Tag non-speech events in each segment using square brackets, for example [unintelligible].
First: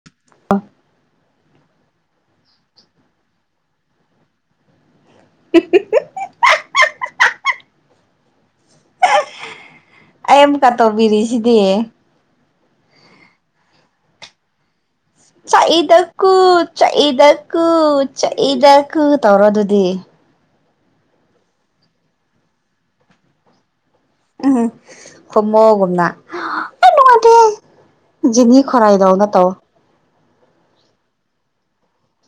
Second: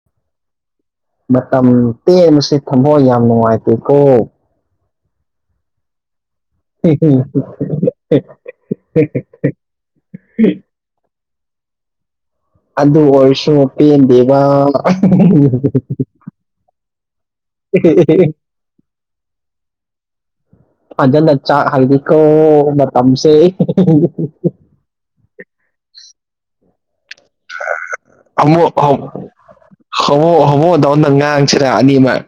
[inaudible] ꯃꯇꯝ ꯇꯦꯟꯕꯁꯤ ꯊꯝꯃꯣꯏ ꯌꯥꯝ ꯅꯨꯡꯉꯥꯏꯇꯦꯀꯣ [unintelligible] [unintelligible] ꯑꯩ ꯑꯃꯨꯛꯀ ꯇꯧꯕꯤꯔꯤꯁꯤꯗꯤ ꯑꯗꯨ ꯑꯣꯏꯔꯁꯨ ꯄꯦꯟꯗꯦꯕ [unintelligible] ꯆꯥꯛꯏꯗꯀꯣ ꯆꯥꯛꯏꯗꯀꯣ ꯆꯥꯛꯏꯗꯀꯣ ꯇꯧꯔꯣ ꯑꯗꯨꯗꯤ ꯐꯖꯅ ꯆꯥꯛꯍꯜꯂꯤꯀꫭ ꯇꯝꯁꯦ ꯎꯝ ꯍꫭꯃꯣꯒꯨꯝꯅ ꯌꯥꯝ ꯅꯨꯉꯥꯏꯇꯦ ꯖꯦꯅꯤ ꯈꯨꯔꯥꯏꯗꯧꯅ ꯇꯧ ꯍꯧꯉꯣ ꯍꯧꯉꯣ ꯗꯧꯅ ꯉꯥꯡꯁꯤꯔ ꯑꯅꯤꯃꯛ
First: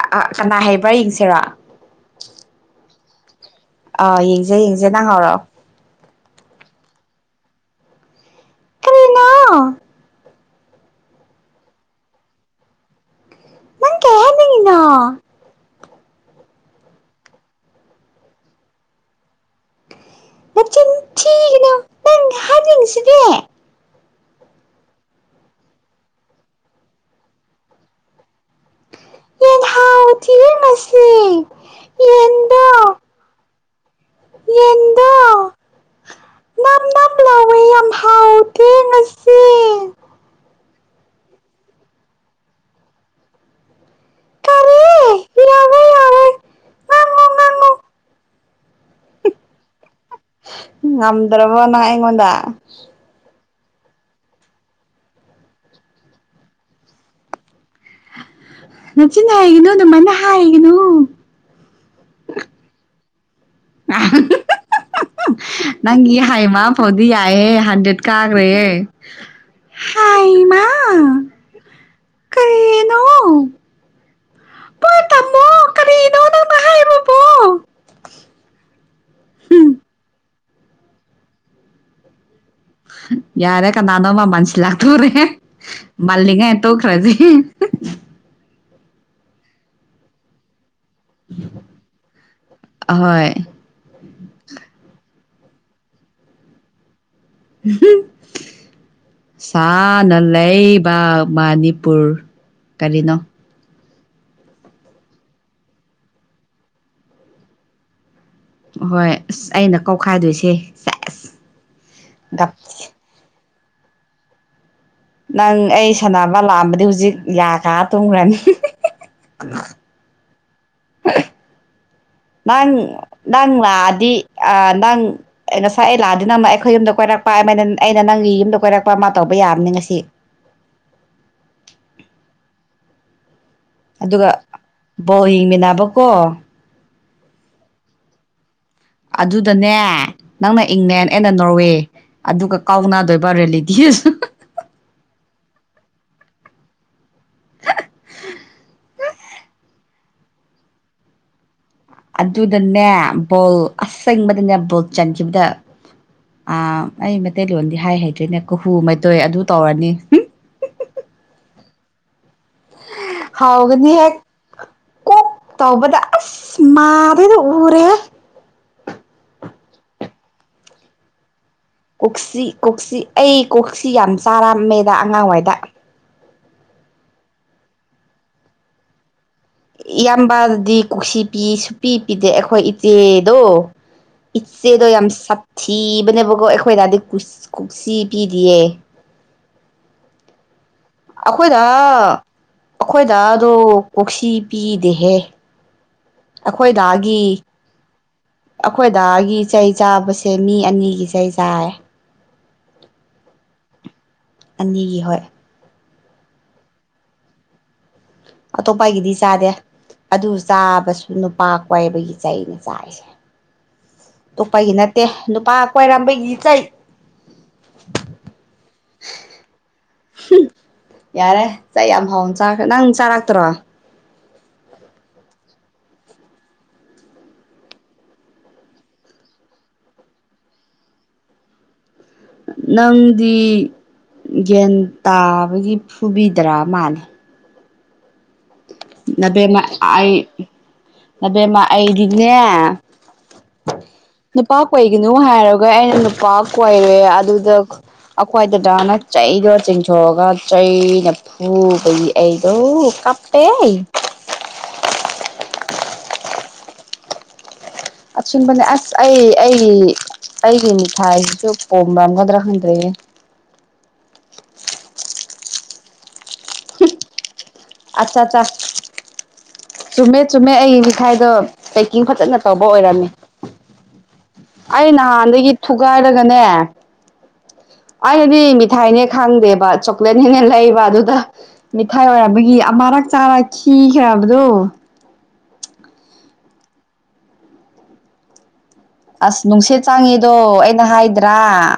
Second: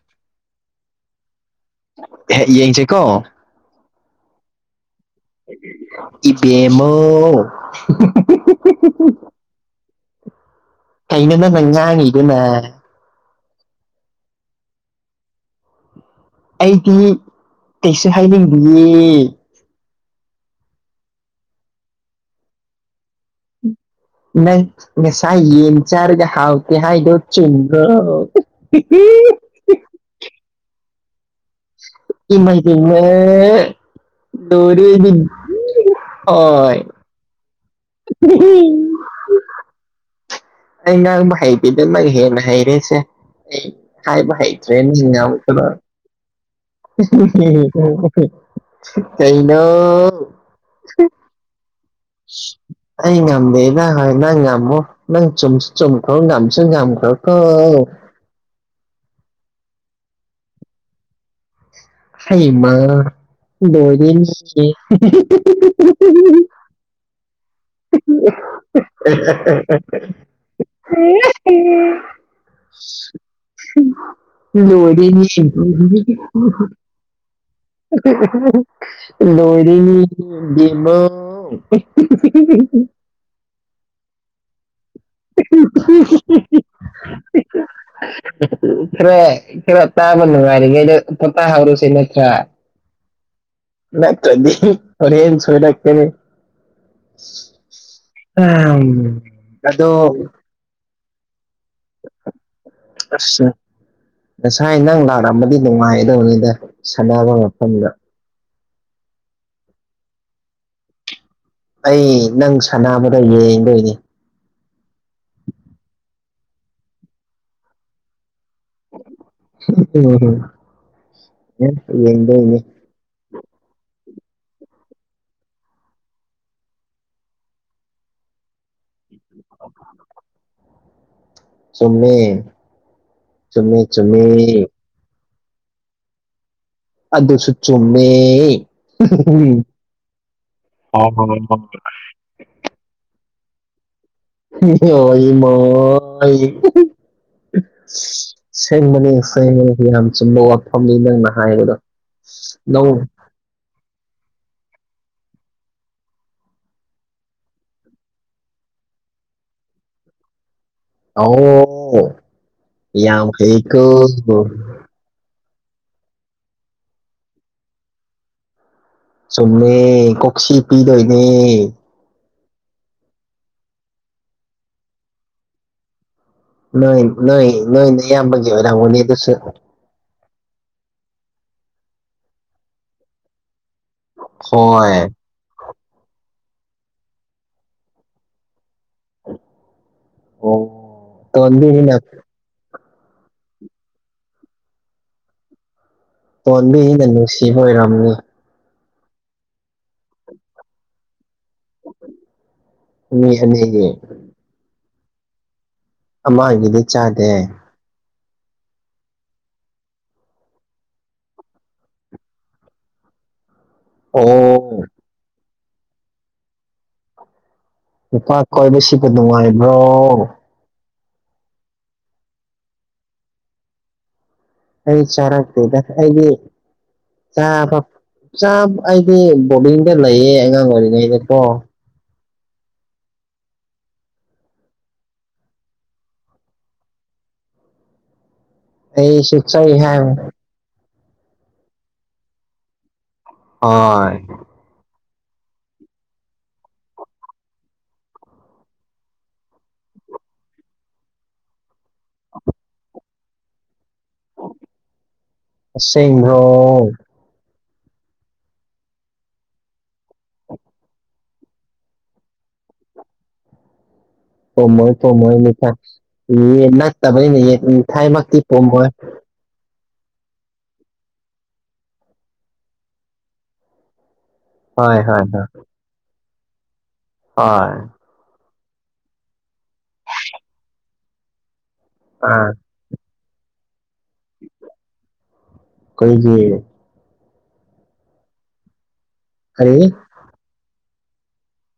ꯑꯥ ꯀꯅꯥ ꯍꯩꯕ ꯌꯦꯡꯁꯤꯔ ꯍꯦ ꯌꯦꯡꯁꯤꯀꯣ ꯑꯥ ꯌꯦꯡꯖꯦ ꯌꯦꯡꯖꯦ ꯅꯪ ꯍꯧꯔꯛꯑꯣ ꯏꯕꯦꯝꯃꯥꯎ [unintelligible] ꯀꯔꯤꯅꯣ ꯀꯩꯅꯣ ꯅꯪꯅ ꯉꯥꯡꯉꯤꯗꯨꯅ ꯅꯪ ꯀꯩ ꯍꯥꯢꯅꯤꯡ ꯉꯤꯅꯣ ꯑꯩꯗꯤ ꯀꯩꯁꯨ ꯍꯥꯏꯅꯤꯡꯗꯤꯌꯦ ꯅꯆꯤꯟ ꯊꯤꯒꯅꯨ ꯅꯪ ꯍꯥꯏꯅꯤꯡꯉꯤꯁꯤꯗꯦ ꯅꯪ ꯉꯁꯥꯏ ꯌꯦꯟ ꯆꯥꯔꯒ ꯍꯥꯎꯇꯦ ꯍꯥꯏꯗꯣ ꯆꯨꯝꯕ꯭ꯔꯣ ꯍꯤꯍꯤ ꯌꯦꯟ ꯍꯥꯎ ꯊꯤꯌꯦ ꯉꯁꯤ ꯌꯦꯟꯗꯣ ꯏꯃꯥꯢꯕꯦꯝꯃꯥ ꯌꯦꯟꯗꯣ ꯅꯞ [unintelligible] ꯅꯞ ꯂꯥꯎꯋꯦ ꯌꯥꯝ ꯍꯥꯎꯇꯦ [unintelligible] ꯉꯁꯤ ꯑꯩ ꯉꯥꯡꯕ ꯍꯩꯇꯦꯗ ꯅꯪ ꯍꯦꯟ ꯍꯩꯔꯦꯁꯦ ꯑꯩ ꯍꯥꯢꯕ ꯍꯩꯇ꯭ꯔꯦ ꯀꯔꯤ ꯃꯤꯅ ꯉꯥꯡꯉꯛꯄꯗ ꯌꯥꯔꯦ ꯌꯥꯔꯦ ꯉꯥꯡꯉꯣ ꯉꯥꯡꯉꯣ [unintelligible] ꯀꯩꯅꯣ ꯍꯨꯝ ꯉꯝꯗ꯭ꯔꯕꯣ ꯅꯪ ꯑꯩꯉꯣꯟꯗ ꯑꯩ ꯉꯝꯗꯦꯕ ꯅꯪ ꯉꯝꯃꯣ ꯅꯪ ꯆꯨꯝꯁꯨ ꯆꯨꯝꯈ꯭ꯔꯣ ꯉꯝꯁꯨ ꯉꯝꯈ꯭ꯔꯣꯀꯣ ꯅꯆꯤꯟꯅ ꯍꯥꯏꯒꯅꯨ ꯗꯨꯃꯥꯢꯅ ꯍꯥꯏꯒꯅꯨ ꯍꯩꯃꯥ ꯂꯣꯢꯔꯦꯅꯦꯁꯦ [unintelligible] ꯅꯪꯒꯤ ꯍꯥꯢꯃ ꯐꯧꯗꯤ ꯌꯥꯢꯌꯦ ꯍꯟ ꯗꯦꯗ ꯀꯥꯒ꯭ꯔꯦꯍꯦ ꯍꯥꯢꯃꯥ ꯍꯨꯝ ꯄꯣꯏ ꯂꯣꯢꯔꯦ ꯃꯤ ꯇꯝꯃꯣ ꯀꯔꯤꯅꯣ ꯅꯪꯅ [unintelligible] ꯍꯥꯏꯕꯕꯣ [unintelligible] ꯍꯨꯝ ꯂꯣꯏꯔꯦꯅꯦ ꯕꯦꯝꯃꯧ [unintelligible] ꯌꯥꯔꯦ ꯀꯅꯥꯅꯣꯃ ꯃꯥꯟꯁꯤꯜꯂꯛꯇꯣꯔꯦ [unintelligible] ꯃꯥꯜꯂꯤꯉꯥꯢ ꯇꯣꯛꯈ꯭ꯔꯖꯦ ꯈꯔ ꯈꯔ ꯇꯥꯕ ꯅꯨꯡꯉꯥꯢꯔꯤꯉꯩꯗ ꯐꯄꯥ ꯍꯧꯔꯁꯤ ꯅꯠꯇ꯭ꯔꯥꯥ ꯑꯍꯣꯏ ꯅ ꯇ ꯗꯤ ꯍꯣꯔꯦꯟ ꯁꯣꯏꯔꯛ ꯀꯅꯤ [unintelligible] ꯑꯗꯣ ꯁꯥꯅ ꯂꯩ ꯕꯥꯛ ꯃꯅꯤꯄꯨꯔ ꯀꯔꯤꯅꯣ ꯑꯁ ꯉꯁꯥꯏ ꯅꯪ ꯂꯥꯔꯝꯃꯗꯤ ꯅꯨꯡꯉꯥꯏꯗꯧꯅꯤꯗ ꯁꯥꯟꯅꯕ ꯃꯐꯝꯗ ꯍꯣꯏ ꯑꯁ ꯑꯩꯅ ꯀꯧꯈꯥꯏꯗꯣꯏꯁꯦ ꯁꯥ ꯑꯩ ꯅꯪ ꯁꯅꯥꯕꯗꯣ ꯌꯦꯡꯗꯣꯏꯅꯤ ꯅꯪ ꯑꯩ ꯁꯥꯟꯅꯕ ꯂꯥꯛꯑꯝꯃꯗꯤ ꯍꯨꯖꯤꯛ ꯌꯥ ꯀꯥ ꯇꯨꯝꯈ꯭ꯔꯅꯤ [unintelligible] [unintelligible] [unintelligible] ꯌꯦꯡꯗꯣꯏꯅꯤ ꯅꯪ ꯅꯪ ꯂꯥꯛꯑꯗꯤ ꯑꯥ ꯅꯪ ꯑꯩ ꯉꯁꯥꯏ ꯑꯩ ꯂꯥꯛꯑꯗꯤ ꯅꯪꯅ ꯑꯩꯈꯣꯏ ꯌꯨꯝꯗ ꯀꯣꯏꯔꯛꯄ ꯑꯦꯝꯃꯅ ꯑꯩꯅ ꯅꯪꯒꯤ ꯌꯨꯝꯗ ꯀꯣꯏꯔꯛꯄ ꯑꯃ ꯇꯧꯕ ꯌꯥꯕꯅꯦ ꯉꯁꯤ ꯆꯨꯝꯃꯦ ꯆꯨꯝꯃꯦ ꯆꯨꯝꯃꯦ ꯑꯗꯨꯒ ꯕꯣꯜ ꯌꯦꯡ ꯃꯤꯟꯅꯥꯕꯀꯣ ꯑꯗꯨꯁꯨ ꯆꯨꯝꯃꯦ ꯑꯗꯨꯗꯅꯦ ꯅꯪꯅ ꯏꯪꯂꯦꯟ ꯑꯩꯅ ꯅꯣꯔꯋꯦ ꯑꯗꯨꯒ ꯀꯥꯎꯅꯗꯣꯏꯕ ꯔꯦꯜꯂꯤꯇꯤꯗꯁꯨ [unintelligible] ꯁꯤ ꯁꯦꯡꯕꯅꯤ ꯁꯦꯡꯕꯅꯤ ꯌꯥꯝ ꯆꯨꯝꯕ ꯋꯥꯐꯝꯅꯤ ꯅꯪꯅ ꯍꯥꯏꯗꯣ ꯑꯗꯨꯗꯅꯦ ꯕꯣꯜ ꯑꯁꯦꯡꯕꯗꯅꯦ ꯕꯣꯜ ꯆꯟꯈꯤꯕꯗ ꯑꯥ ꯑꯩ ꯃꯩꯇꯩꯂꯣꯟꯗꯤ ꯍꯥꯏ ꯍꯩꯇ꯭ꯔꯦꯅꯦ ꯀꯨꯍꯨ ꯃꯩꯇꯣꯏ ꯑꯗꯨ ꯇꯧꯔꯅꯤ ꯍꯝ ꯑꯣ ꯌꯥꯝ ꯍꯥꯎꯒꯅꯤꯍꯦ ꯍꯩꯀꯣꯁꯨ ꯀꯣꯛ ꯇꯧꯕꯗ ꯑꯁ ꯃꯥꯗꯩꯗ ꯎꯔꯦꯍꯦ ꯆꯨꯝꯃꯦ ꯀꯣꯛꯁꯤ ꯄꯤꯗꯣꯏꯅꯦ ꯀꯣꯛꯁꯤ ꯀꯣꯛꯁꯤ ꯑꯩ ꯀꯣꯛꯁꯤ ꯌꯥꯝ ꯆꯥꯔꯝꯃꯦꯗ ꯑꯉꯥꯡꯋꯥꯏꯗ ꯅꯣꯏ ꯅꯣꯏ ꯅꯣꯏ ꯅꯌꯥꯝꯕꯒꯤ ꯑꯣꯏꯔꯝꯒꯅꯤ ꯑꯗꯨꯁꯨ ꯏꯌꯥꯝꯕꯗꯗꯤ ꯀꯣꯛꯁꯤ ꯄꯤ ꯁꯨꯄꯤ ꯄꯤꯗꯦ ꯑꯩꯈꯣꯏ ꯏꯆꯦꯗꯣ ꯏꯆꯦꯗꯣ ꯌꯥꯝ ꯍꯣꯏ ꯁꯥꯠꯊꯤꯕꯅꯦꯕꯀꯣ ꯑꯩꯈꯣꯏ ꯗꯥꯗꯤ ꯀꯨꯁ ꯀꯣꯛꯁꯤ ꯄꯤꯗꯤꯌꯦ ꯑꯣ ꯑꯈꯣꯏꯗꯥ ꯇꯣꯟꯕꯤꯁꯤꯅ ꯑꯈꯣꯏ ꯗꯥꯗꯣ ꯀꯣꯛꯁꯤ ꯄꯤꯗꯦꯍꯦ ꯄꯣꯟꯕꯤꯅ ꯅꯨꯡꯁꯤꯕ ꯑꯣꯏꯔꯝꯅꯤ ꯑꯩꯈꯣꯏ ꯗꯥꯒꯤ ꯆꯩ ꯆꯥꯕꯁꯦ ꯃꯤ ꯑꯅꯤꯒꯤ ꯆꯩ ꯆꯥꯏ ꯃꯤ ꯑꯅꯤꯒꯤ ꯑꯅꯤꯒꯤ ꯍꯣꯏ ꯑꯃꯥꯒꯤꯗꯤ ꯆꯥꯗꯦ ꯑꯇꯣꯞꯄꯒꯤꯗꯤ ꯆꯥꯗꯦ ꯑꯗꯨ ꯆꯥꯕꯁꯨ ꯅꯨꯄꯥ ꯀꯣꯏꯕꯒꯤ ꯆꯩꯅꯦ ꯆꯥꯔꯤꯁꯦ ꯇꯣꯞꯄꯒꯤ ꯑꯣ ꯅꯠꯇꯦ ꯅꯨꯄꯥ ꯀꯣꯏꯔꯝꯕꯒꯤ ꯆꯩ ꯅꯨꯄꯥ ꯀꯣꯏꯕ ꯁꯤꯕꯨ ꯅꯨꯡꯉꯥꯏꯕ꯭ꯔꯣ ꯌꯥꯔꯦ ꯆꯩ ꯌꯥꯝ ꯍꯥꯎꯅ ꯆꯥꯈ꯭ꯔꯦ ꯅꯪ ꯆꯥꯔꯛꯇ꯭ꯔꯣ ꯑꯩ ꯆꯥꯔꯛꯇꯦꯗ ꯑꯩꯗꯤ ꯆꯥꯐꯞ ꯆꯥꯝ ꯑꯩꯗꯤ ꯕꯣꯔꯗꯤꯡꯗ ꯂꯩꯌꯦ ꯑꯉꯥꯡ ꯑꯣꯏꯔꯤꯉꯩꯗꯀꯣ ꯅꯪꯗꯤ ꯒꯦꯟ ꯇꯥꯕꯒꯤ ꯐꯨꯕꯤꯗ꯭ꯔꯥ ꯃꯥꯂꯦ ꯑꯩꯁꯨ ꯅꯕꯦꯝꯃꯥ ꯆꯩ ꯑꯥꯏ ꯍꯥꯏꯕ ꯅꯕꯦꯝꯃꯥ ꯑꯩꯗꯤꯅꯦ ꯍꯣꯏ ꯅꯨꯄꯥ ꯀꯣꯏꯒꯅꯨ ꯍꯥꯏꯔꯒ ꯑꯩꯅ ꯅꯨꯄꯥ ꯀꯣꯏꯔꯦ ꯑꯗꯨꯗ ꯑꯩꯈꯣꯏ ꯗꯥꯗꯥꯅ ꯆꯩꯗꯣ ꯆꯤꯡꯊꯣꯑꯒ ꯆꯩꯅ ꯐꯨꯕꯒꯤ ꯑꯩꯗꯣ ꯀꯞꯄꯦ ꯑꯁꯦꯡꯕ꯭ꯔꯣ ꯑꯆꯨꯝꯕꯅꯦ ꯑꯁ ꯑꯩ ꯑꯩꯒꯤ ꯑꯩꯒꯤ ꯃꯤꯊꯥꯏꯁꯤꯁꯨ ꯄꯣꯝꯔꯝꯒꯗ꯭ꯔꯥ ꯈꯪꯗ꯭ꯔꯦꯍꯦ ꯄꯨꯝꯃꯣꯏ ꯄꯨꯝꯃꯣꯏ ꯃꯤꯊꯥꯏ ꯌꯦꯟ ꯅꯠꯇꯕꯩꯅꯦ ꯌꯦ ꯃꯤꯊꯥꯏ ꯑꯠꯆꯥ ꯃꯛꯇꯤ ꯑꯠꯆꯥ ꯄꯨꯝꯃꯣꯏ ꯆꯨꯝꯃꯦ ꯆꯨꯝꯃꯦ ꯑꯩ ꯃꯤꯊꯥꯏꯗꯣ ꯄꯦꯛꯀꯤꯡ ꯐꯖꯅ ꯇꯧꯕ ꯑꯣꯏꯔꯝꯃꯦ ꯑꯩ ꯍꯣꯏ ꯍꯣꯏ ꯍꯣꯏ ꯅꯍꯥꯟꯗꯒꯤ ꯊꯨꯒꯥꯏꯔꯒꯅꯦ ꯍꯣꯏ ꯑꯩꯅꯗꯤ ꯃꯤꯊꯥꯏꯅꯦ ꯈꯪꯗꯦꯕ ꯆꯣꯀ꯭ꯂꯦꯠꯅꯦꯅ ꯂꯩꯕ ꯑꯗꯨꯗ ꯃꯤꯊꯥꯏ ꯑꯥ ꯑꯣꯏꯔꯝꯕꯒꯤ ꯑꯃꯥꯔꯛ ꯆꯥꯔ ꯈꯤꯈ꯭ꯔꯕꯗꯣ ꯀꯩꯒꯤ ꯑꯁ ꯀꯔꯤ ꯅꯨꯡꯁꯤꯠ ꯆꯪꯉꯤꯗꯣ ꯑꯩꯅ ꯍꯥꯏꯗ꯭ꯔꯥ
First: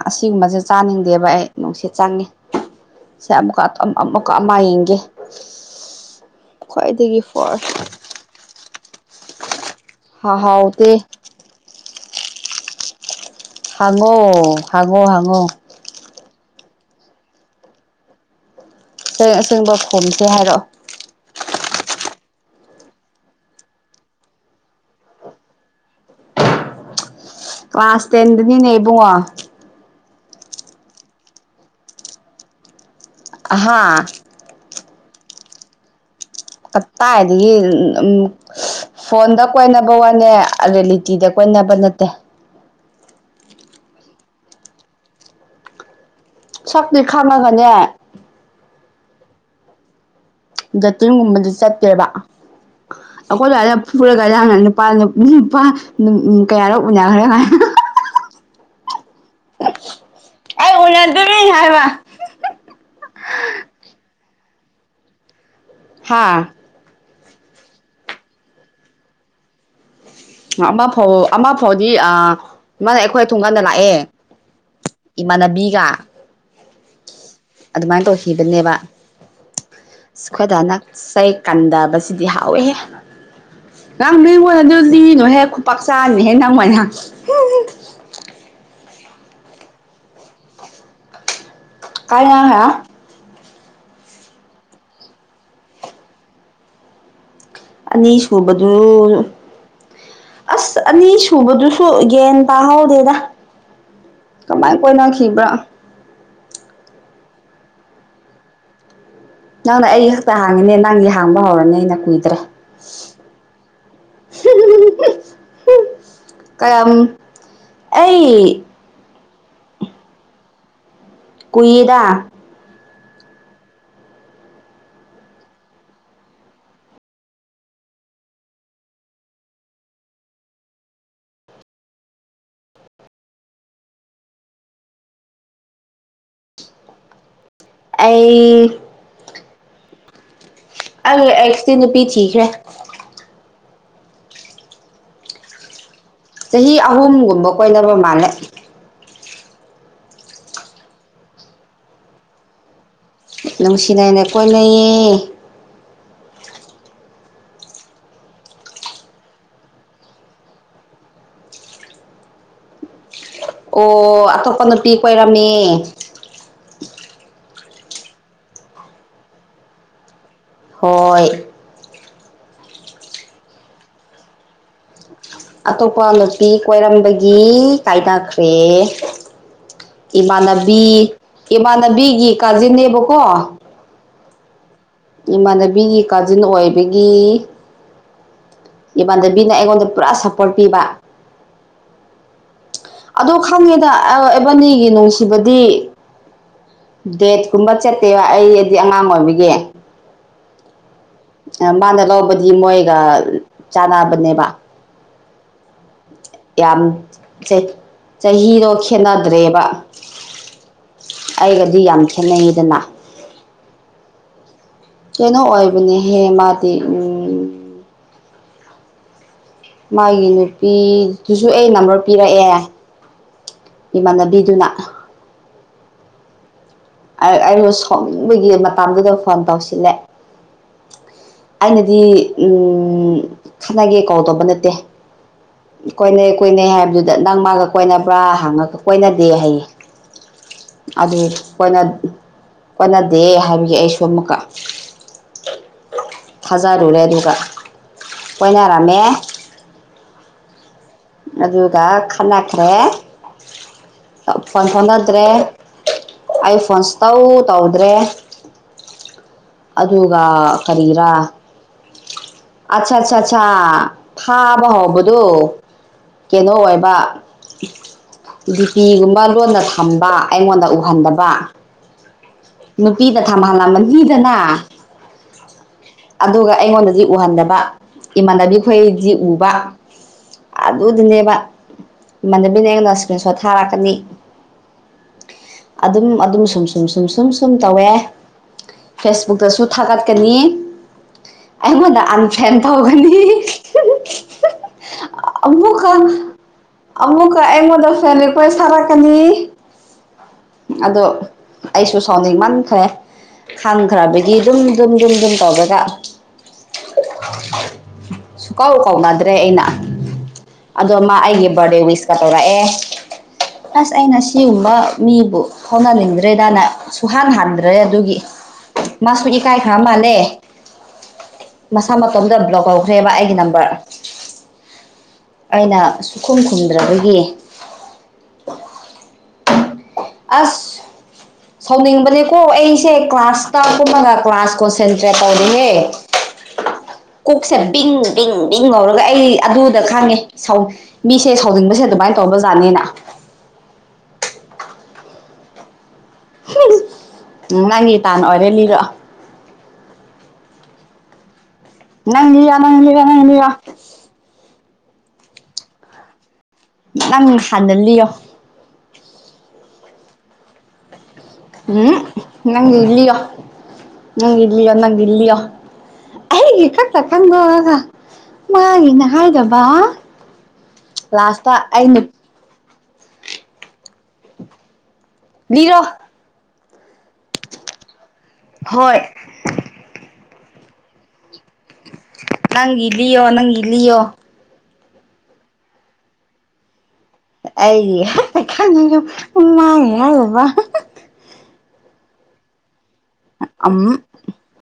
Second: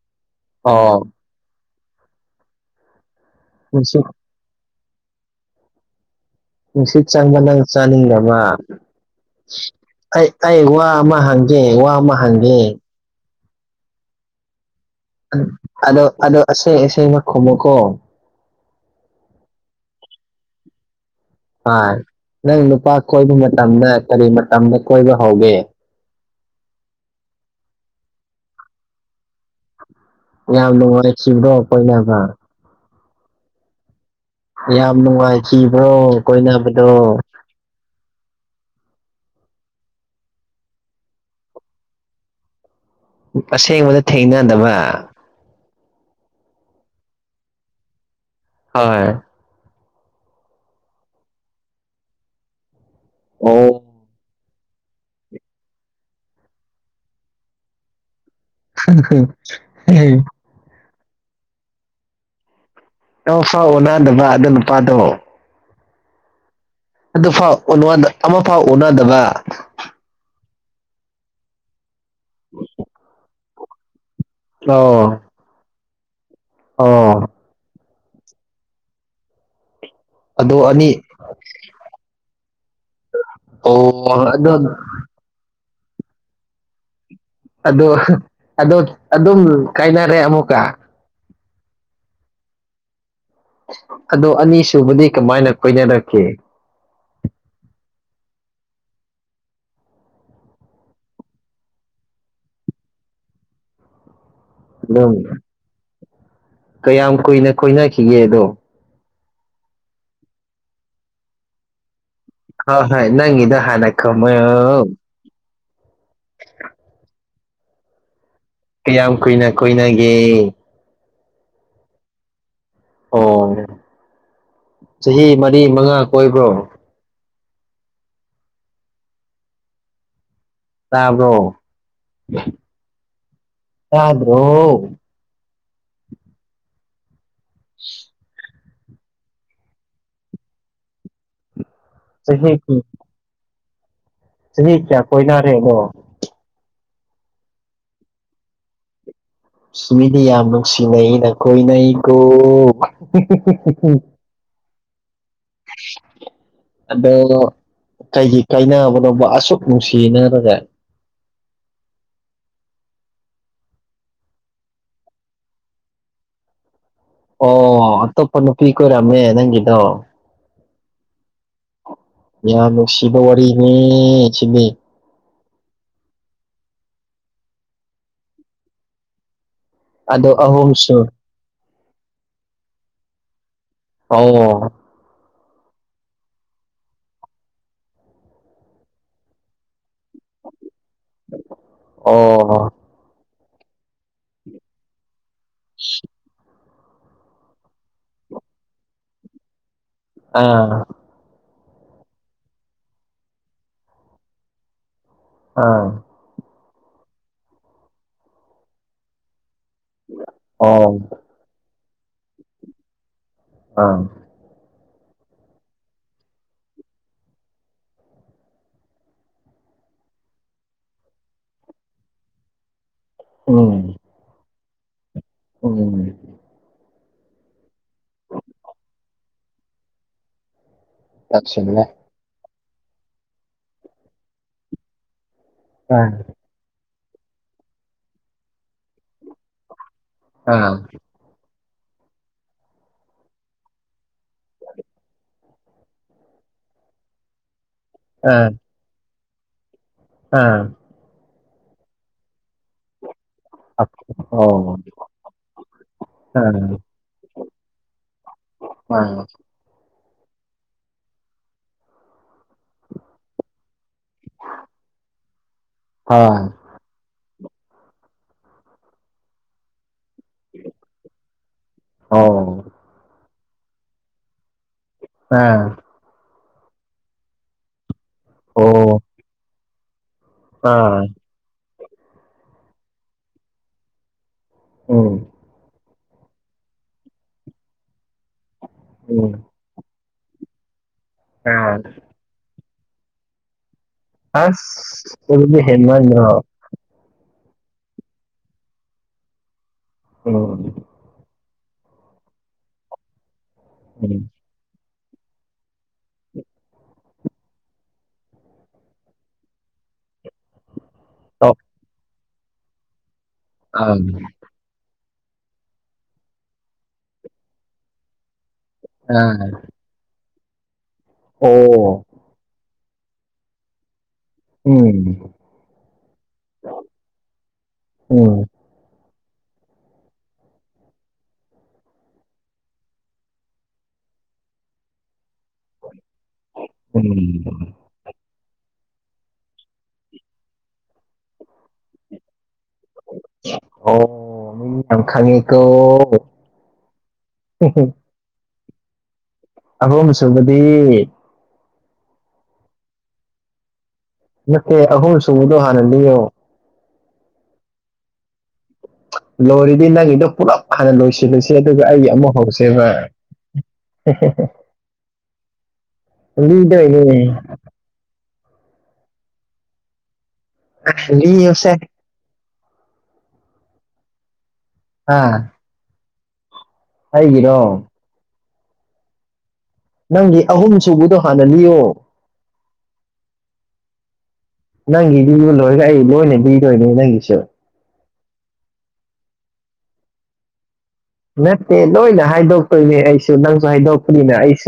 ꯑꯁꯤꯒꯨꯝꯕꯁꯦ ꯑꯣ ꯆꯥꯅꯤꯡꯗꯦꯕ ꯑꯩ ꯅꯨꯡꯁꯤꯠ ꯆꯪꯉꯦ ꯁꯦ ꯑꯃꯨꯛꯀ ꯑꯥ ꯑꯝ ꯅꯨꯡꯁꯤꯠ ꯑꯝ ꯑꯃꯨꯛꯀ ꯑꯃꯥ ꯌꯦꯡꯒꯦ ꯅꯨꯡꯁꯤꯠ ꯈ꯭ꯋꯥꯏꯗꯒꯤ ꯆꯪꯕ ꯐꯣꯔ ꯅꯪ ꯆꯥꯅꯤꯡꯗꯕ ꯑꯩ ꯍꯥꯎ ꯑꯩ ꯋꯥ ꯍꯥꯎꯇꯦ ꯑꯃꯥ ꯍꯪ ꯑꯦ ꯋꯥ ꯑꯃꯥ ꯍꯪꯉꯦ ꯍꯪꯉꯣ ꯍꯪꯉꯣ ꯍꯪꯉꯣ ꯑꯗꯣ ꯑꯗꯣ ꯑꯁꯦ ꯑꯁꯦꯡꯕ ꯈꯨꯝꯃꯨ ꯀꯣ ꯑꯁꯦꯡ ꯑꯁꯦꯡꯕ ꯈꯨꯝꯁꯦ ꯍꯥꯏꯔꯛꯑꯣ ꯑꯥ ꯅꯪ ꯅꯨꯄꯥ ꯀꯣꯏꯕ ꯃꯇꯝꯗ ꯀꯔꯤ ꯃꯇꯝꯗ ꯀꯣꯏꯕ ꯍꯧꯒꯦ ꯀ꯭ꯂꯥꯁ ꯇꯦꯟꯗꯅꯤꯅꯦ ꯏꯕꯨꯡꯉꯣ ꯌꯥꯝ ꯅꯨꯡꯉꯥꯏꯈꯤꯕ꯭ꯔꯣ ꯀꯣꯏꯅꯕ ꯑꯍꯥꯥ ꯌꯥꯝ ꯅꯨꯡꯉꯥꯏꯈꯤꯕ꯭ꯔꯣ ꯀꯣꯏꯅꯕꯗꯣ ꯀꯠꯇꯥꯏ ꯒꯤ ꯎꯝ ꯐꯣꯟꯗ ꯀꯣꯏꯅꯕ ꯋꯥꯅꯦ ꯑꯔꯦꯂꯤꯇꯤꯗ ꯀꯣꯏꯅꯕ ꯅꯠꯇꯦ ꯑꯁꯦꯡꯕꯗ ꯊꯦꯡꯅꯗꯕ ꯁꯛꯇꯤ ꯈꯪꯉꯒꯅꯦ ꯍꯣꯏ ꯗꯦꯇꯤꯡꯒꯨꯝꯕꯗꯤ ꯆꯠꯇꯦꯕ ꯑꯈꯣꯏ ꯁ꯭ꯋꯥꯏꯗ ꯑꯣ ꯐꯨꯔꯒ ꯅꯪꯅ ꯅꯨꯄꯥ ꯎꯝ ꯅꯨꯄꯥ ꯅꯨꯝ ꯎꯝ ꯀꯌꯥꯔꯣ ꯎꯅꯈ꯭ꯔꯦ ꯀꯥꯏꯅ [unintelligible] ꯑꯩ ꯎꯅꯗ꯭ꯔꯤ ꯍꯥꯏꯕ [unintelligible] ꯐꯥꯎ ꯎꯅꯥꯗꯕ ꯑꯗꯨ ꯅꯨꯄꯥꯗꯣ ꯍꯥꯥ ꯑꯗꯨꯐꯥꯎ ꯑꯣꯟ ꯋꯥꯟꯗ ꯑꯃ ꯐꯥꯎ ꯎꯅꯗꯕ ꯑꯃ ꯐꯥꯎ ꯑꯃ ꯐꯥꯎꯗꯤ ꯑꯥ ꯃꯥꯅ ꯑꯩꯈꯣꯏ ꯊꯣꯡꯒꯥꯟꯗ ꯂꯥꯛꯑꯦ ꯀ꯭ꯂꯣ ꯏꯃꯥꯟꯅꯕꯤꯒꯥ ꯑꯣ ꯑꯗꯨꯃꯥꯏꯟ ꯇꯣꯈꯤꯕꯅꯦꯕ ꯏꯁ ꯑꯗꯣ ꯈꯣꯏꯗꯥꯅ ꯑꯅꯤ ꯆꯩ ꯀꯟꯗꯕꯁꯤꯗꯤ ꯍꯥꯎꯋꯦꯍꯦ ꯑꯣ ꯑꯗꯣ [unintelligible] ꯊꯤꯅꯣꯍꯦ ꯈꯨꯄꯥꯛ ꯆꯥꯔꯅꯤꯍꯦ ꯅꯪ ꯑꯣꯏꯅ ꯑꯗꯣ ꯑꯗꯣ ꯑꯗꯨꯝ ꯀꯥꯏꯅꯔꯦ ꯑꯃꯨꯛꯀꯥ ꯀꯥꯏꯅꯍꯦ ꯑꯗꯣ ꯑꯅꯤꯁꯨꯨꯕꯗꯤ ꯀꯃꯥꯏꯅ ꯀꯣꯏꯅꯔꯛꯀꯦ ꯑꯅꯤꯁꯨꯕꯗꯨ ꯑꯁ ꯑꯅꯤ ꯁꯨꯕꯗꯨꯁꯨ ꯒꯦꯟ ꯇꯥꯍꯧꯗꯦꯗ ꯀꯃꯥꯏ ꯑꯗꯨꯝ ꯀꯣꯏꯅꯈꯤꯕ꯭ꯔꯥ ꯀꯌꯥꯝ ꯀꯨꯏꯅ ꯀꯣꯏꯅꯈꯤꯒꯦ ꯑꯗꯣ ꯅꯪꯅ ꯑꯩ ꯈꯛꯇꯥ ꯍꯥꯡꯉꯤꯅꯦ ꯅꯪꯒꯤ ꯍꯥꯡꯕ ꯍꯧꯔꯅꯤ ꯑꯩꯅ ꯀꯨꯏ ꯍꯣ ꯍꯣꯏ ꯅꯪꯒꯤꯗꯨ ꯍꯥꯟꯅ ꯈꯨꯝꯃꯣꯏꯔꯣ ꯀꯌꯥꯝ ꯑꯩ ꯀꯌꯥꯝ ꯀꯨꯏꯅ ꯀꯣꯏꯅꯒꯦ ꯀꯨꯏꯗꯥ ꯑꯣ ꯆꯍꯤ ꯃꯔꯤ ꯃꯉꯥ ꯀꯣꯏꯕ꯭ꯔꯣ ꯇꯥꯕ꯭ꯔꯣ ꯇꯥꯗ꯭ꯔꯣ ꯑꯩ ꯑꯩ ꯑꯦꯛꯁꯇꯤ ꯅꯨꯄꯤ ꯊꯤ ꯆꯍꯤ ꯀꯨꯟ ꯆꯍꯤ ꯀꯌꯥ ꯀꯣꯏꯅ ꯔꯦꯗꯣ ꯆꯍꯤ ꯑꯍꯨꯝꯒꯨꯝꯕ ꯀꯣꯏꯅꯕ ꯃꯥꯜꯂꯦ ꯏꯁ ꯃꯤꯗꯤ ꯌꯥꯝ ꯅꯨꯡꯁꯤꯅꯩ ꯅ ꯀꯣꯏꯅꯩ ꯀꯣ ꯅꯨꯡꯁꯤ ꯅꯥꯅ ꯀꯣꯏꯅꯩꯌꯦ [inaudible] ꯑꯗꯣ ꯀꯩꯒꯤ ꯀꯥꯏꯅꯕꯅꯣꯕ ꯑꯁꯨꯛ ꯅꯨꯡꯁꯤꯅꯔꯒ ꯑꯣ ꯑꯇꯣꯞꯄ ꯅꯨꯄꯤ ꯀꯣꯏꯔꯝꯃꯦ ꯑꯣ ꯑꯇꯣꯞꯄ ꯅꯨꯄꯤ ꯀꯣꯏꯔꯝꯃꯦ ꯅꯪꯒꯤꯗꯣ ꯍꯣꯏ ꯌꯥꯝ ꯅꯨꯡꯁꯤꯕ ꯋꯥꯔꯤꯅꯤ ꯁꯤꯗꯤ ꯑꯇꯣꯞꯄ ꯅꯨꯄꯤ ꯀꯣꯏꯔꯝꯕꯒꯤ ꯀꯥꯏꯅꯈ꯭ꯔꯦ ꯑꯗꯣ ꯏꯃꯥꯟꯅꯕꯤ ꯑꯍꯨꯝꯁꯨ ꯏꯃꯥꯟꯅꯕꯤꯒꯤ ꯀꯥꯖꯤꯟꯅꯦꯕꯀꯣ ꯑꯧꯋꯣ ꯏꯃꯥꯟꯅꯕꯤꯒꯤ ꯀꯥꯖꯤꯟ ꯑꯣꯏꯕꯒꯤ ꯏꯃꯥꯟꯗꯕꯤꯅ ꯑꯩꯉꯣꯟꯗ ꯄꯨꯔꯥ ꯁꯞꯄꯣꯔꯠ ꯄꯤꯕ ꯑꯣ ꯑꯣ ꯍꯣ ꯑꯗꯨ ꯈꯪꯉꯦꯗ ꯑꯥ ꯑꯦꯕꯥꯅꯤꯒꯤ ꯅꯨꯡꯁꯤꯕꯗꯤ ꯗꯦꯠ ꯀꯨꯝꯕ ꯆꯠꯇꯦꯕ ꯑꯩ ꯑꯗꯤ ꯑꯉꯥꯡ ꯑꯣꯏꯕꯒꯤ ꯑꯥ ꯑꯥ ꯃꯥꯅ ꯂꯧꯕꯗꯤ ꯃꯣꯏꯒ ꯆꯥꯟꯅꯕꯅꯦꯕ ꯑꯥ ꯌꯥꯝ ꯆꯩ ꯆꯍꯤꯗꯣ ꯈꯦꯠꯅꯗ꯭ꯔꯦꯕ ꯑꯣ ꯑꯩꯒꯗꯤ ꯌꯥꯝ ꯈꯦꯠꯅꯩꯗꯅ ꯑꯥ ꯀꯩꯅꯣ ꯑꯣꯏꯕꯅꯦꯍꯦ ꯃꯥꯗꯤ ꯎꯝ ꯃꯥꯒꯤ ꯅꯨꯄꯤꯗꯨꯁꯨ ꯑꯩ ꯅꯝꯕꯔ ꯄꯤꯔꯛꯑꯦꯍꯥꯏ ꯎꯝ ꯏꯃꯥꯟꯅꯕꯤꯗꯨꯅ ꯎꯝ ꯑꯩ ꯑꯩꯩꯅ ꯁꯥꯎꯅꯤꯡꯕꯒꯤ ꯃꯇꯥꯝꯗꯨꯗ ꯐꯣꯟ ꯇꯧꯁꯤꯜꯂꯦ ꯇꯞꯁꯤꯜꯂꯦ ꯑꯩꯅꯗꯤ ꯎꯝ ꯈꯠꯅꯒꯦ ꯀꯧꯜꯇꯧꯕ ꯅꯠꯇꯦ ꯑꯥ ꯀꯣꯏꯅꯩ ꯀꯣꯏꯅꯩ ꯍꯥꯏꯕꯗꯨꯗ ꯅꯪ ꯃꯥꯒ ꯀꯣꯏꯅꯕ꯭ꯔꯥ ꯍꯪꯉꯒ ꯀꯣꯏꯅꯗꯦ ꯍꯥꯌꯦ ꯑꯥ ꯑꯗꯨ ꯀꯣꯏꯅꯠ ꯀꯣꯟꯅꯗꯦ ꯍꯥꯏꯕꯒꯤ ꯑꯩꯁꯨ ꯑꯃꯨꯛꯀ ꯊꯥꯖꯔꯨꯔꯦ ꯑꯗꯨꯒ ꯑꯥ ꯀꯣꯏꯅꯔꯝꯃꯦ ꯑꯥ ꯑꯗꯨꯒ ꯈꯠꯅꯈ꯭ꯔꯦ ꯑꯥ ꯐꯣꯟ ꯑꯣ ꯐꯥꯎꯅꯗ꯭ꯔꯦ ꯑꯥ ꯑꯩ ꯐꯣꯟ ꯁꯨꯇꯧ ꯇꯧꯗ꯭ꯔꯦ ꯑꯥ ꯑꯗꯨꯒ ꯀꯔꯤꯔꯥ ꯑꯠꯁꯥ ꯁꯥ ꯁꯥ ꯐꯥꯕ ꯍꯥꯎꯕꯗꯣ ꯀꯦꯅꯣ ꯑꯣ ꯑꯣꯏꯕ ꯗꯤꯄꯤꯒꯨꯝꯕ ꯂꯣꯟꯅ ꯊꯝꯕ ꯑꯩꯉꯣꯟꯗ ꯎꯍꯟꯗꯕ ꯑꯧ ꯅꯨꯄꯤꯗ ꯊꯝꯍꯜꯂꯥꯃꯅꯤꯗꯅ ꯑꯥ ꯑꯗꯨꯒ ꯑꯩꯉꯣꯟꯗꯗꯤ ꯎꯍꯟꯗꯕ ꯑꯣ ꯏꯃꯥꯟꯅꯕꯤꯈꯣꯏꯗꯤ ꯎꯕ ꯑꯥ ꯑꯗꯨꯗꯤꯅꯦꯕ ꯏꯃꯥꯟꯅꯕꯤꯅ ꯑꯩꯉꯣꯟ ꯏꯁꯀ꯭ꯔꯤꯟ ꯁꯣꯠ ꯊꯥꯔꯛꯀꯅꯤ ꯎꯝ ꯑꯗꯨꯝ ꯑꯗꯨꯝ ꯁꯨꯝ ꯁꯨꯝ ꯁꯨꯝ ꯁꯨꯝ ꯁꯨꯝ ꯇꯧꯋꯦ ꯎꯝ ꯐꯦꯁꯕꯨꯛꯇꯁꯨ ꯊꯥꯒꯠꯀꯅꯤ ꯑꯥ ꯑꯩꯉꯣꯟꯗ ꯑꯟꯐ꯭ꯔꯦꯟ ꯇꯧꯒꯅꯤ ꯑꯁ ꯑꯗꯨꯗꯤ ꯑꯃꯨꯀ ꯍꯦꯟꯃꯟꯗ꯭ꯔꯣ ꯑꯃꯨꯀ ꯑꯩꯉꯣꯟꯗ ꯐꯦꯟ ꯔꯤꯀ꯭ꯋꯦꯁ ꯊꯥꯔꯛꯀꯅꯤ ꯎꯝ ꯑꯗꯣ ꯑꯩꯁꯨ ꯁꯥꯎꯅꯤꯡ ꯃꯟꯈ꯭ꯔꯦ ꯎꯝ ꯈꯟꯈ꯭ꯔꯕꯒꯤ ꯗꯨꯝ ꯗꯨꯝ ꯗꯨꯝ ꯗꯨꯝ ꯇꯧꯕꯒ ꯁꯨꯀꯥꯎ ꯀꯥꯎꯅꯗ꯭ꯔꯦ ꯑꯩꯅ ꯑꯗꯣ ꯃꯥ ꯑꯩꯒꯤ ꯑꯣ ꯕꯥꯔꯗꯦ ꯋꯤꯁꯀ ꯇꯧꯔꯛꯑꯦ ꯑꯁ ꯑꯥ ꯑꯩꯅ ꯁꯤꯒꯨꯝꯕ ꯃꯤꯕꯨ ꯐꯥꯎꯅꯅꯤꯡꯗ꯭ꯔꯦꯗꯥꯅ ꯁꯨꯍꯥꯟ ꯍꯟꯗ꯭ꯔꯦ ꯑꯗꯨꯒꯤ ꯃꯥꯁꯨꯨ ꯑꯥ ꯏꯀꯥꯏꯈ꯭ꯔ ꯃꯥꯜꯂꯦ ꯃꯁꯥ ꯑꯣ ꯃꯇꯣꯝꯗ ꯕ꯭ꯂꯣꯛ ꯇꯧꯈ꯭ꯔꯦꯕ ꯑꯩꯒꯤ ꯅꯝꯕꯔ ꯎꯝ ꯑꯩꯅ ꯁꯨꯈꯨꯝ ꯈꯨꯝꯗ꯭ꯔꯕꯒꯤ ꯎꯝ ꯑꯁ ꯁꯥꯎꯅꯤꯡꯕꯅꯦꯀꯣ ꯑꯩꯁꯦ ꯀ꯭ꯂꯥꯁꯇ ꯀꯨꯝꯃꯒ ꯀ꯭ꯂꯥꯁ ꯀꯣꯟꯁꯦꯟꯇ꯭ꯔꯦꯠ ꯇꯧꯋꯦꯍꯦ ꯎꯝ ꯀꯣꯛꯁꯦ ꯕꯤꯡ ꯄꯤꯡ ꯄꯤꯡ ꯂꯥꯎꯔꯒ ꯑꯩ ꯑꯗꯨꯗ ꯈꯪꯉꯦ ꯁꯧ ꯃꯤꯁꯦ ꯁꯧꯅꯤꯡꯕꯁꯦ ꯑꯗꯨꯃꯥꯏꯅ ꯇꯧꯕ ꯖꯥꯠꯅꯤꯅ ꯑꯣ ꯃꯤ ꯌꯥꯝ ꯈꯪꯉꯤꯀꯣ ꯅꯪꯒꯤ ꯇꯥꯟ ꯑꯣꯏꯔꯦ ꯂꯤꯔꯛꯑꯣ ꯑꯍꯨꯝꯁꯨꯨꯕꯗꯤ [unintelligible] ꯅꯠꯇꯦ ꯑꯍꯨꯝ ꯁꯨꯕꯗꯣ ꯍꯥꯟꯅ ꯂꯤꯌꯣ ꯅꯪ ꯍꯥꯟꯅ ꯂꯤꯌꯣ ꯂꯣꯏꯔꯤꯗꯤ ꯅꯪꯒꯤꯗꯣ ꯄꯨꯂꯞ ꯍꯥꯟꯅ ꯂꯣꯏꯁꯤꯜꯂꯁꯤ ꯎꯝ ꯅꯪꯒꯤ ꯂꯤꯌꯣ ꯅꯪꯒꯤ ꯂꯤꯌꯣ ꯅꯪꯒꯤ ꯂꯤꯌꯣ ꯑꯩꯒꯤ ꯈꯛꯇ ꯂꯤꯗꯣꯏꯅꯦ ꯈꯪꯗꯣꯛꯑꯒ [unintelligible] ꯃꯥꯒꯤꯅ ꯍꯥꯏꯗꯕ ꯂꯥꯁꯇ ꯂꯤꯌꯨꯁꯦ ꯑꯩꯅ ꯑꯥ ꯂꯤꯔꯣ ꯑꯩꯒꯤꯔꯣ ꯍꯣꯏ ꯅꯪꯒꯤ ꯑꯍꯨꯝ ꯁꯨꯕꯗꯣ ꯍꯥꯟꯅ ꯂꯤꯌꯣ ꯅꯪꯒꯤ ꯂꯤꯌꯣ ꯅꯪꯒꯤ ꯂꯤꯌꯣ ꯅꯪꯒꯤ ꯂꯤꯕ ꯂꯣꯏꯔꯒ ꯑꯩ ꯂꯣꯏꯅ ꯂꯤꯗꯣꯏꯅꯦ ꯅꯪꯒꯤꯁꯨ ꯑꯩꯒꯤ ꯈꯟꯁꯨ ꯃꯥꯡꯉꯦ ꯍꯥꯏꯂꯕ [unintelligible] ꯅꯠꯇꯦ ꯂꯣꯏꯅ ꯍꯥꯏꯗꯣꯛꯇꯣꯏꯅꯦ ꯑꯩꯁꯨ ꯅꯪꯁꯨ ꯎꯝ ꯍꯥꯏꯗꯣꯛꯄꯅꯤꯅ ꯑꯩꯁꯨ